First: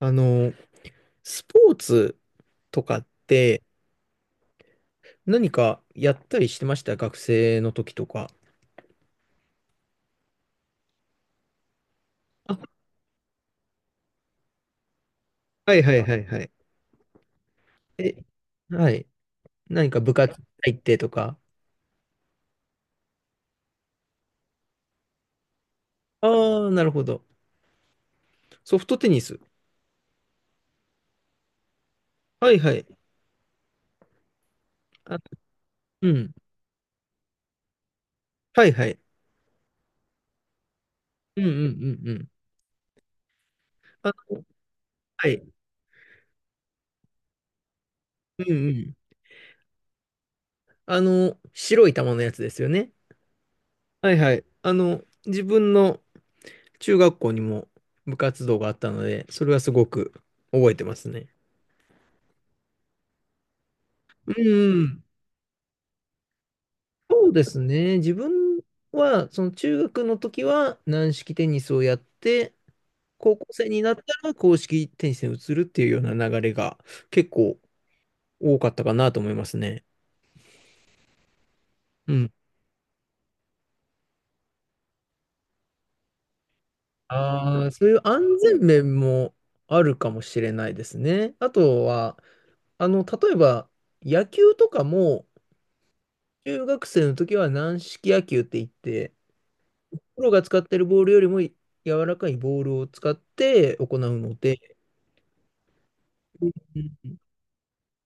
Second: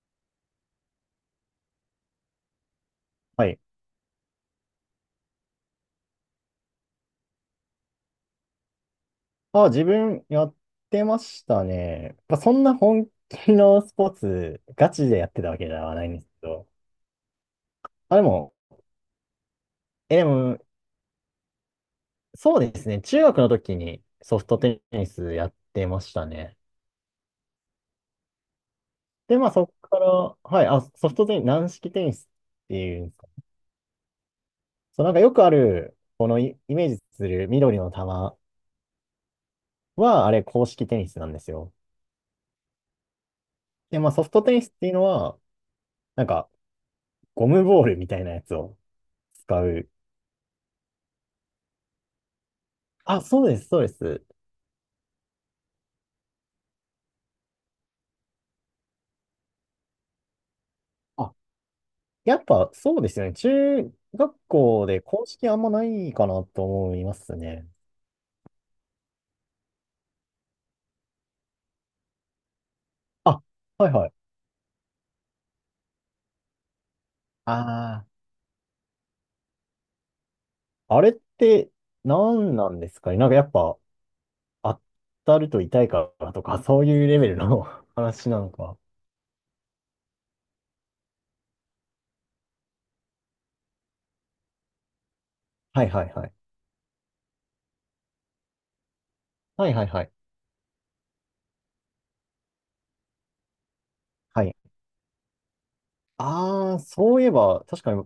あの、スポーツとかっはい。て何かやったりしてました学生の時とか。あ、自分やってましたね。まあ、そんあな本気のスポーツ、ガチでやってたわけはでいははいないはんでいすはけい。ど。え、あ、でも、はい。何か部え、で活も、入ってとか。そうですね。中学の時にソフトテニスやってましたね。ああ、なるほど。ソフトテニで、ス。まあそこから、はい、あ、ソフトテニス、軟式テニスっはいはてい。いうんですか。そう、なんあ、かよくある、うこん。のイメージする緑の球はいはい。は、あれ、公式テニスなんでうんうすんうよ。んうん。で、あまあソフトの、テニスっていうのはは、い。なんか、ゴムボールみたいなやうつんうをん。使う。白い球のやつですよね。あ、そうです、そうではいす。はい。自分の中学校にも部活動があったので、それはすごく覚えてますね。あ、やっぱそうですよね。中う学んう校でん。公式あんまないかなと思いまそうすですね。ね。自分は、その中学の時は軟式テニスをやって、高あ、校生にはいなったはい。ら硬式テニスに移るっていうような流れが結構あ多かったかなと思いますね。あ、あれってうん。何なんですかね。なんかやっぱ当たると痛いからとか、そういうレベルの ああ、そう いう安話なの全か。面もあるかもしれないですね。あとは、例えば野球とかも、はいはいはい。中学生の時は軟式野球って言って、はいはいはい。プロが使ってるボールよりも柔らかいボールを使って行うのはい。で、うああ、ん、そういえば、確かに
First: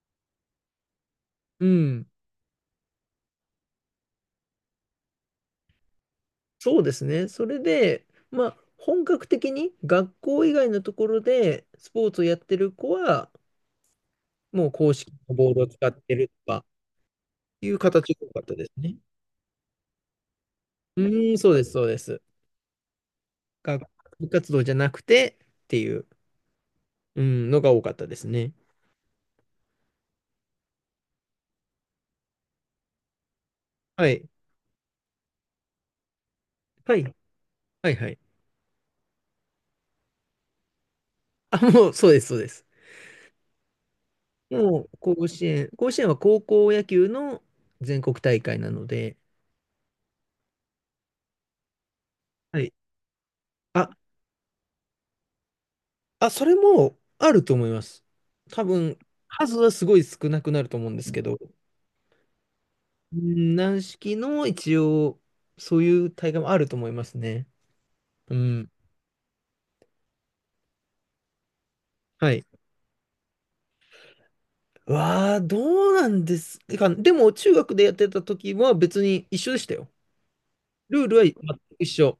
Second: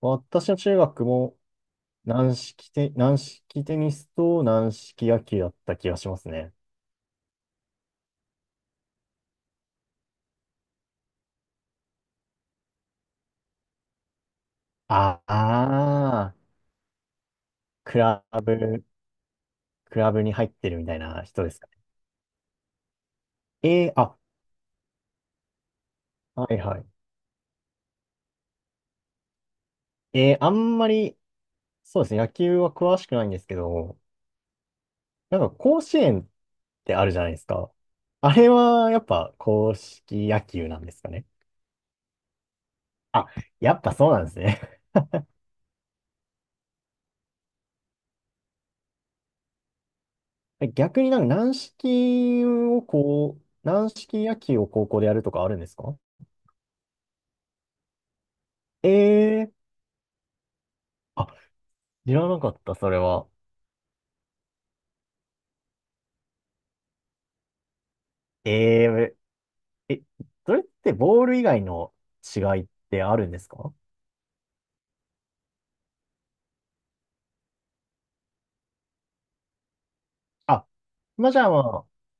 私の中学もうん軟式テニスと軟式野球だった気がしますね。そうですね。それで、まあ、本格的に学校以外のところでスポーツをやってる子は、もう公式あのボールを使ってるあ、とかいうク形ラが多かったですブね。クラブに入ってるみたいうなーん、人そでうすでかす、ね。そうです。学あ、部活動じゃなくてっていう、はいはい。うん、のが多かったですね。あんまり、そうですね、野球は詳しくないんですけど、はい。なんか甲子園ってはあい。るじゃないですか。はい、はい。あれはやっぱ硬式野球なんですかね。あ、もう、そうです、そうです。あ、やっぱそうなんですね。もう、甲子園。甲子園は高校野球の全国大会なので、逆になんか軟式はい。をこう、あ、軟式野球を高校でやるとかあるんですか？それもあると思います。多え分、えー、数はすごい少なくなると思うんですけあ、ど、知らなかった、それは。軟式の一応、そういう大会もあると思いますね。うん。ええー、え、それってボール以外のは違い。いってあるんですか？わあ、どうなんですか。でも、中学でやってた時は別に一緒でしたよ。あ、ルールはまあ全じゃあくま一あ、緒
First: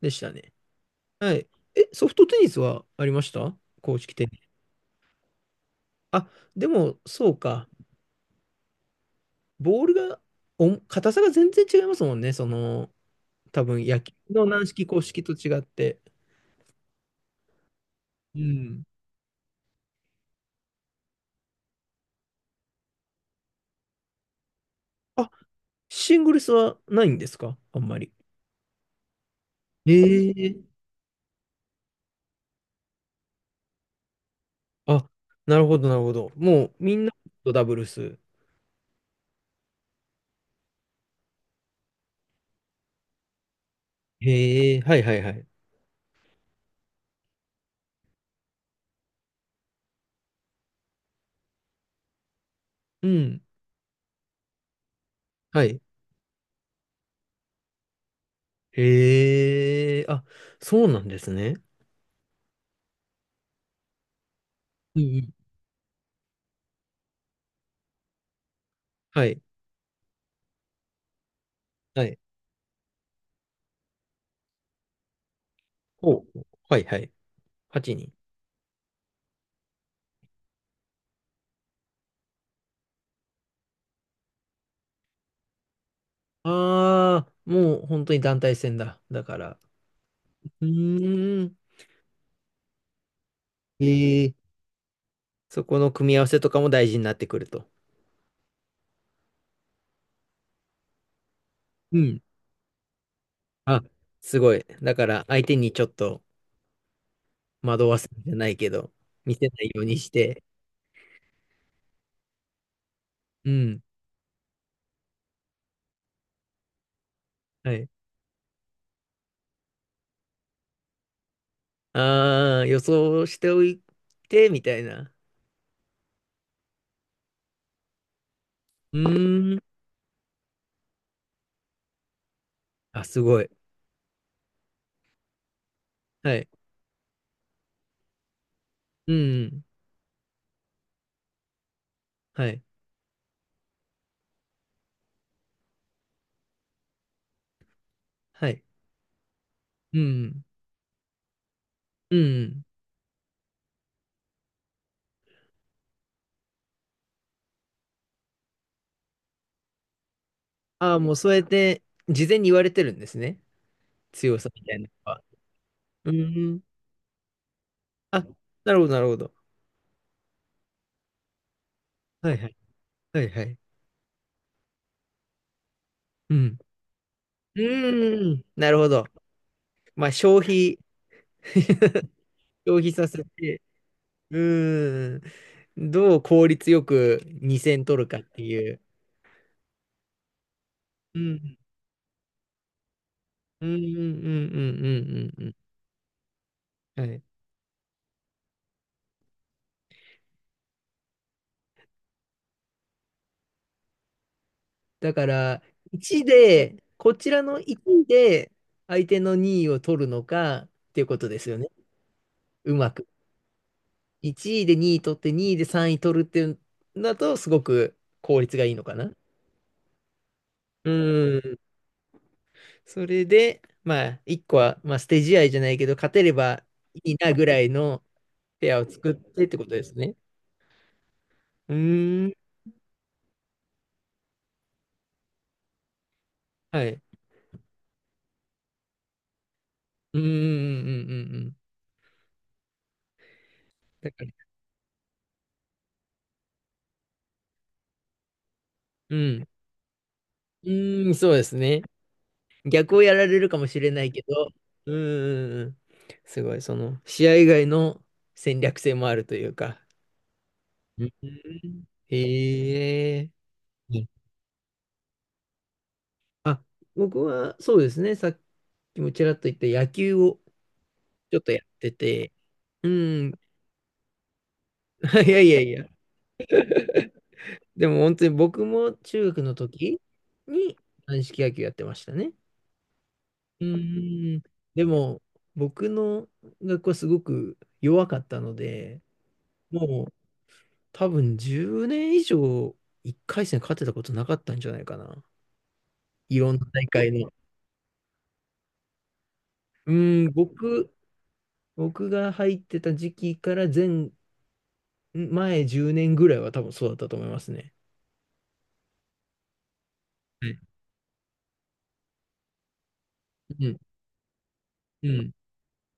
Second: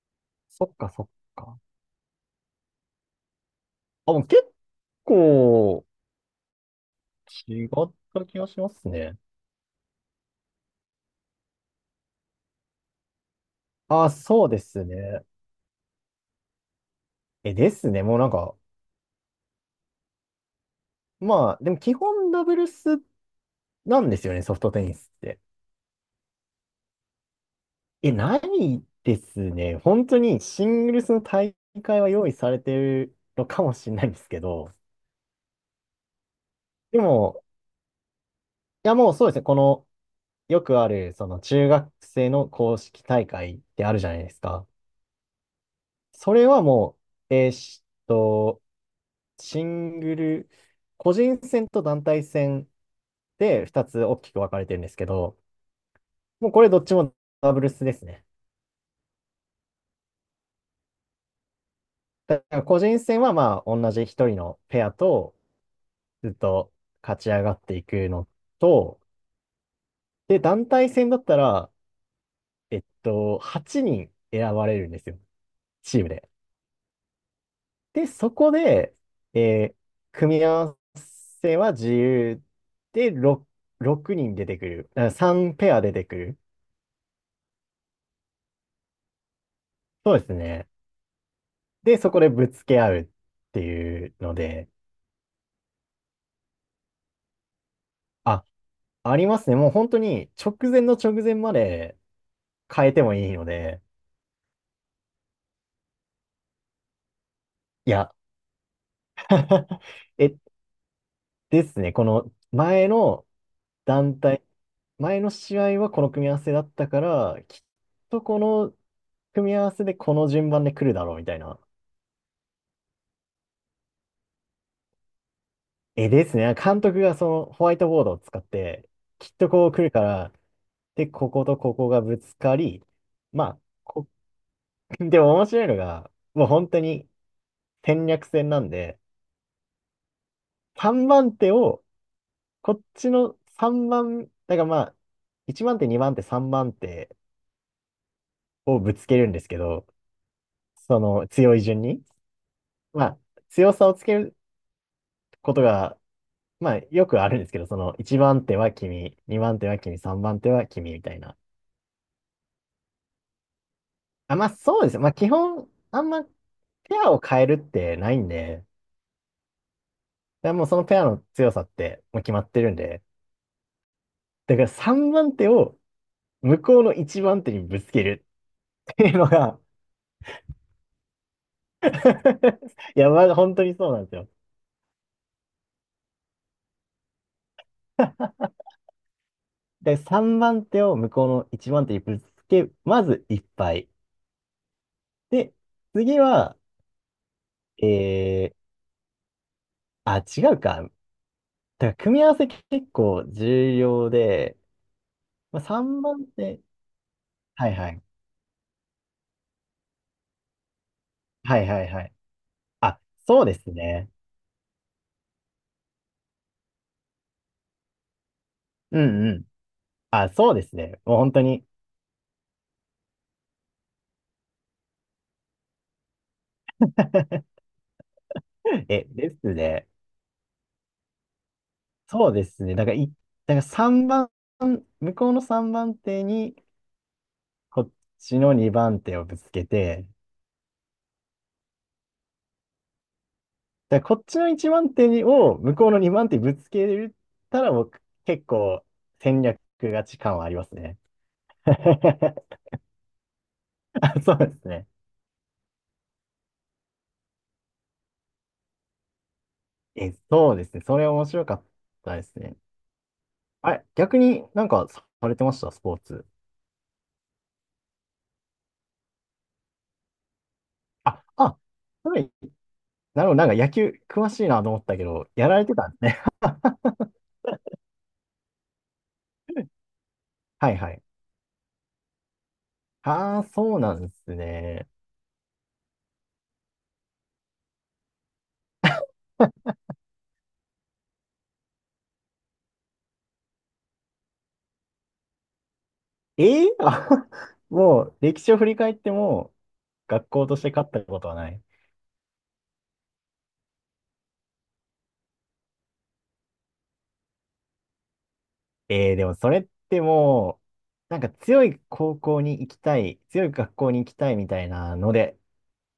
でしたね。そっかそっはい。か。ソフトテニスはありました公あ、式もテうニ結ス。構あ、でも、そう違か。った気がしますね。ボールが、硬さが全然違いますもんね。多分野あ、球そのうで軟す式硬式ね。と違って。ですね。もうなんうか、んまあ、でも基本ダブルスなんですよね、ソフトテニスっあて。シングルスはないんですかあんまり。ないですね。本当えにシえングルスの大会は用意されてるのかもしれないんですけど、あ、なるほど、なるほど。もうみでんなも、とダブルス。いやもうそうですね。この、よくある、その中学生の公式大会ってあるじゃないですか。へえ、はいはいはい。それはもう、えーっと、シングル、個人戦と団体戦うん。で2つ大きく分かれてるんですけど、はい。もうこれどっちもダブルスですね。へえ、そうなんですね。だから個人戦はまあ同じ1人のペアうんうん。とずっと勝ち上がっていくのと、はい。で、団体戦だったら、はい。8人選ばれるんですよ、チームほで。う。はいはい。8で、人。そこで、えー組み合わせは自由で6、6人出てくる。3ペア出てくる。ああ、もう本当に団体戦だ。だから。そうですうね。ーん。で、そこでぶつけ合うっていうへえ、ので、そこの組み合わせとかも大事になってくると。あ、ありますね。もう本当に直前の直前までうん変えてもいいのあ、で、すごい。だから相手にちょっと惑いわすや、んじゃないけど、見せないよ うにしえ、て。ですね。この前のうん。団体、前の試合はこの組み合わせだったから、きっはい。とこの組み合わせでこの順番で来るだろうみたいな。ああ、予想しておいて、みたいな。ですね。監督がそのホワイトボードを使って、うきっとーん。こう来るから、で、こことここがぶつかり、すごまい。あ、でも面白いのが、はもい。う本当に戦略戦なんで、うん。3番手を、はい。こっちの3番、だからまあ、1番手、2番手、3番手はい。をぶつけるんですけど、うん。その強い順に、うん。まあ、強さをつけることが、まあ、よくあるんですけど、その1番手は君、2番手は君、3番手は君ああ、みもたういそうな。やって事前に言われてるんですね。あ、強まさあみたいそうなでのす。まあは。基本、あんうまペーん。アを変えるってないあ、んで、なるほど、なるほど。だからもうそのペアの強さってもうは決いまはっい。てるんで、はいはい。だから3番手を、うん。向こうの一番手うにぶつけるーん。なるほってど。いうのが まあ、消費 消費 いさや、ませあ本て。当にそうなんですよ。うーん。どう効率よく2戦取るかっていう。で、3番手を向うこうのん。1番手にぶつけ、まずいっうんぱうい。んうんうんうんうんで、う次は、ん。はい。えー、あ、違うか。だから組み合わせ結構重要で、だかまら、あ、3 1番手、で、こちらのはいはい。1で相手の2位を取るのかっていうことですよはいね。はいはい。うまあ、く。そうですね。1位で2位取って2位で3位取るっていうんだとすごく効率がいいのかうな。んうん。あ、そうですうね。もう本当ん。に。それで、まあ、1個は、まあ、捨て試合じゃないけど、勝てればいいなぐら いのペアを作っでてっすてことでね。すね。うーそうでん。すね。だから3番、向こうの3番手に、はい。こっちの2番手をぶつけて、うんうんうんうんうんうん。だかだらこかっら、ちの1番手にを向こうの2番手にぶつけれたら、僕、結構う戦ん。略勝ち感はありまうすね。ーん、そうですね。逆をやられるかもしれないあ、けそうど、ですね。うんうんうんうん。すごい、試合以外の戦略性もあるというか。そうですね。そうれ面白かっん。たですね。へえ。あれ、うん逆になんかされてましたスポーツ？あ、僕はそうですね。さっきもちらっと言った野球をあ、ちょっとあ、やってはい。て、うなるん。ほど。なんか野球詳しいなと思ったけ ど、いややいらやれいてや。たんですね。でも本当に僕も中学の時はにいはい。軟式野球やってましたね。ああ、うそうなんですーん、でね。も、僕の学校はすごく弱かったので、もう多分10年以上1回戦勝てたことなかったんじゃないかな。いろんなええ大会あ の。もう歴史を振り返ってもう学ーん、校として勝っ僕、たことはない。僕が入ってた時期から前10年ぐらいは多分そうだったと思いますね。ええ、でもそれってはいもう、なんか強い高校に行きたい、強いう学ん、校に行きたいみたいなうのん。で、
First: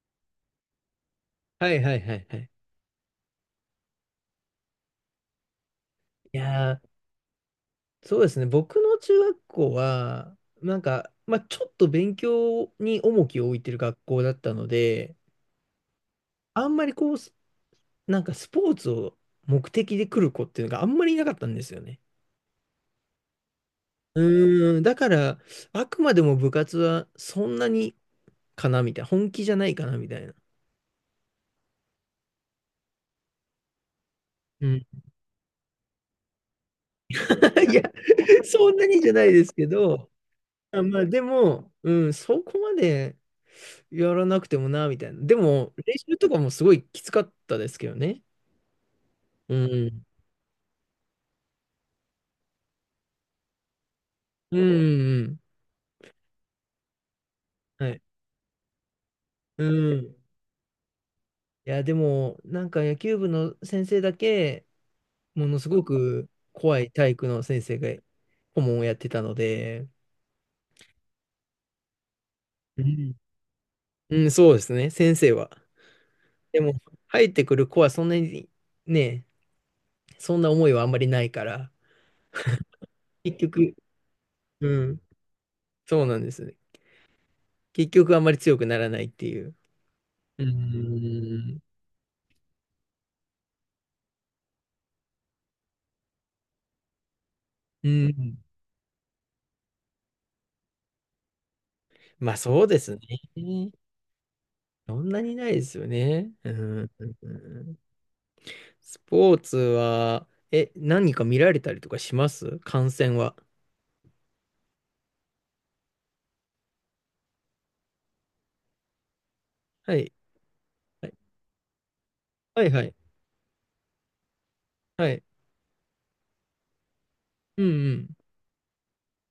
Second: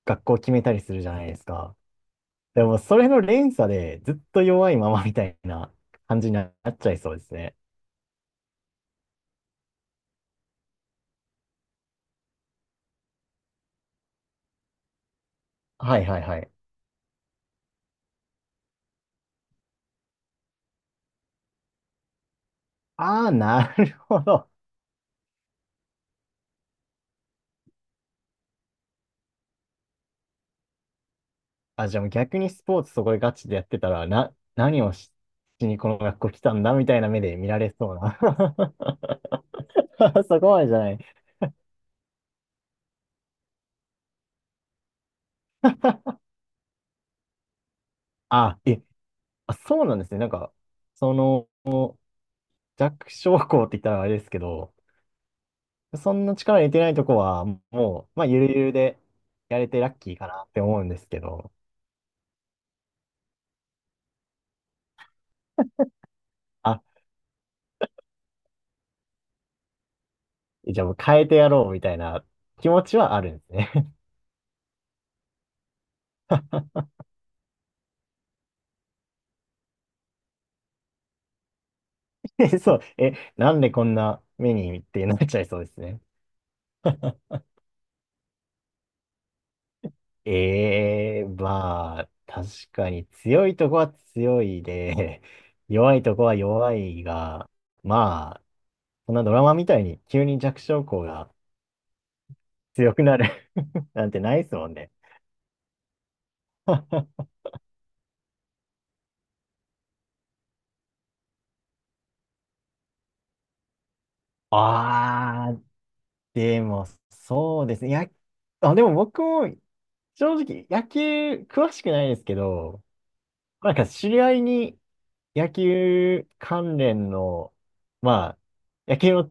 学校を決めたりするじゃないですはか。いはいはいはい。でもそれの連鎖でずっと弱いままみたいな感じにいなやっー、ちゃいそうですね。そうですね。僕の中学校は、なんか、まあ、ちょっと勉強に重きを置いてる学校だったので、はいはいはい。あんまりこう、なんかスポーツを目的で来る子っていうのがあんまりいなかったんですよね。ああ、なるほうど。ーん、だから、あくまでも部活はそんなにかなみたいな、本気じゃないかなみたいな。あ、じゃあもう逆にスポーツそこでガチでやってたら、な、う何ん。をし、しにこの学校来たんだみたいな目で見ら いれや、そうな。そんな にじゃないですけど、そこまでじゃない。まあでも、うん、そこまでやらなくてもな、みたいな。でも、練習とかもすごいきつかったですけどね。あ、あ、うそうなんん。ですね。なんか、その、弱小校って言ったらあれですけうんうど、んうん。そんな力入れてないとこは、もはい。う、まあ、ゆるゆるでやうれてラッん。キいーかなって思うんですけど、や、でも、なんか野球部の先生だけ、ものすごく怖あ、い体育の先生が顧問をやってたので、じゃあもう変えてやろうみたいな気う持ちん。はあるんですね。うん、そうですね、先生は。でも、入ってくる子はそんなにね、そんな思いはあんまりないから、そう、結なんで局、こんな目うにっん、てなっちゃいそうですね。そうなんですね。結局あんまり強くならないっていう。うええ、ん、まあ、確かに強いとこは強いで、弱いとこは弱いが、うまん、あ、そんなドラマみたいに急に弱小校がまあそうで強すくなる ね。なんてないですもんね。そんなにないですよね。うん、スポーツは、何か見られたりとかします観戦は。ああ、でも、そうですね。や、あ、でも僕もはい。正直野球はい、詳しくないですけはいど、はい。なんか知り合いにはい。野球関連の、うんうん。まあ、野球の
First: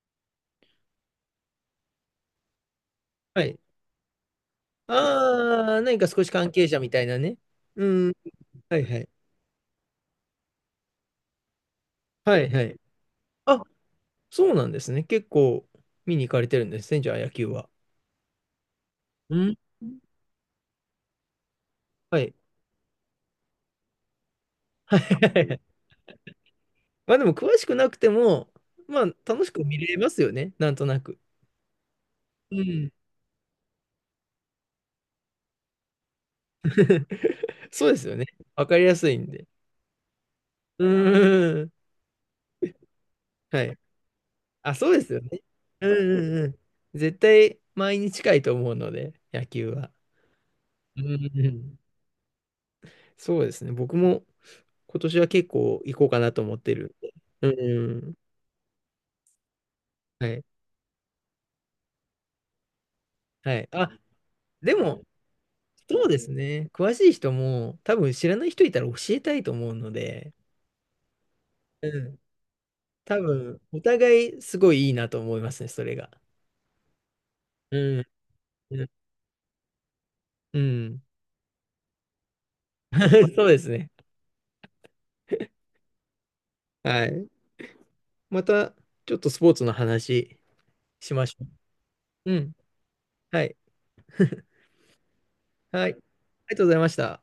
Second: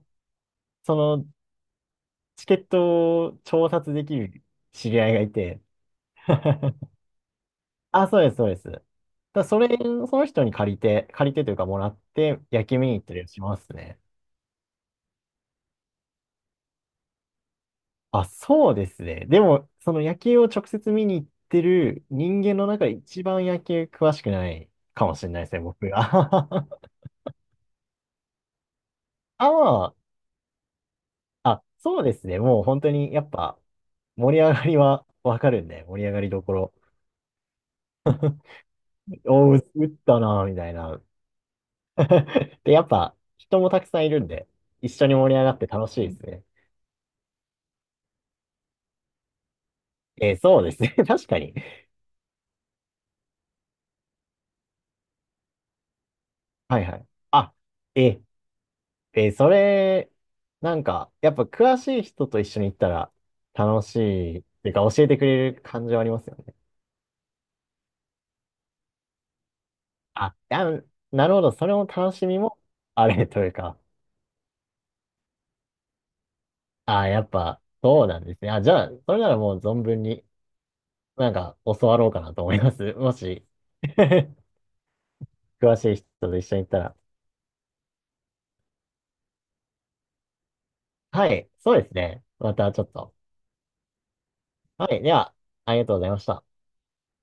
そのチケットをはい。調達できる知り合いがいて。ああ、何か少し関係者 みたいなね。うあ、ん。そうです、そうです。はだかいはい。らそれ、その人に借りて、借りてというかもらっはて、いは野球い。見に行ったりしまあ、すね。そうなんですね。結構見に行かれてるんですね、じゃあ野球は。あ、そうですね。うでん。も、その野球を直接見に行ってるはい。人間の中で一番野球詳しくないはいかもはしれないでいすはいね、僕が。まあでも詳しくなくても、まあ楽しあ、く見まれますよね、なんとなく。あ、あ、そうですね。うもう本当ん。にやっぱ盛り上がりはわかるんで、盛り上がりどころ。そうですよね。わかりやすいんで。おう、打ったな、みたいうな。ん。で、やっぱ人はもい。たくさんいるんで、一そうで緒すによ盛りね。上がって楽うしいでんすうね。んうん。絶対毎日近いと思うので、野球は。そうですね。う ん確かうに。ん。そうですね。僕も今年は結構行こうかなと思ってはいるはい。んで。あ、うん。え、えーそれ、はい。なんか、やっぱ詳しい人と一緒に行ったらはい。楽しいっていうでかも、教えてくれる感じはそあうりでますすよね。ね。詳しい人も多分知らない人いたら教えたいと思うので、あ、あの、なるほど。それもう楽ん。しみもあ多れという分、か、お互いすごいいいなと思いますね、それが。あ、やっぱうそん。うなんですね。あ、じうゃん。あ、それならもう存分にうん なんか教わろうかなと思います。も そし、うですね。詳しい人と一緒に行ったら。はい。また、ちょっとスポーツの話しまはしょい。そうですね。う。うまん。たちょっと。はい。はい。では、ありがはい。とあうりございました。がとうございました。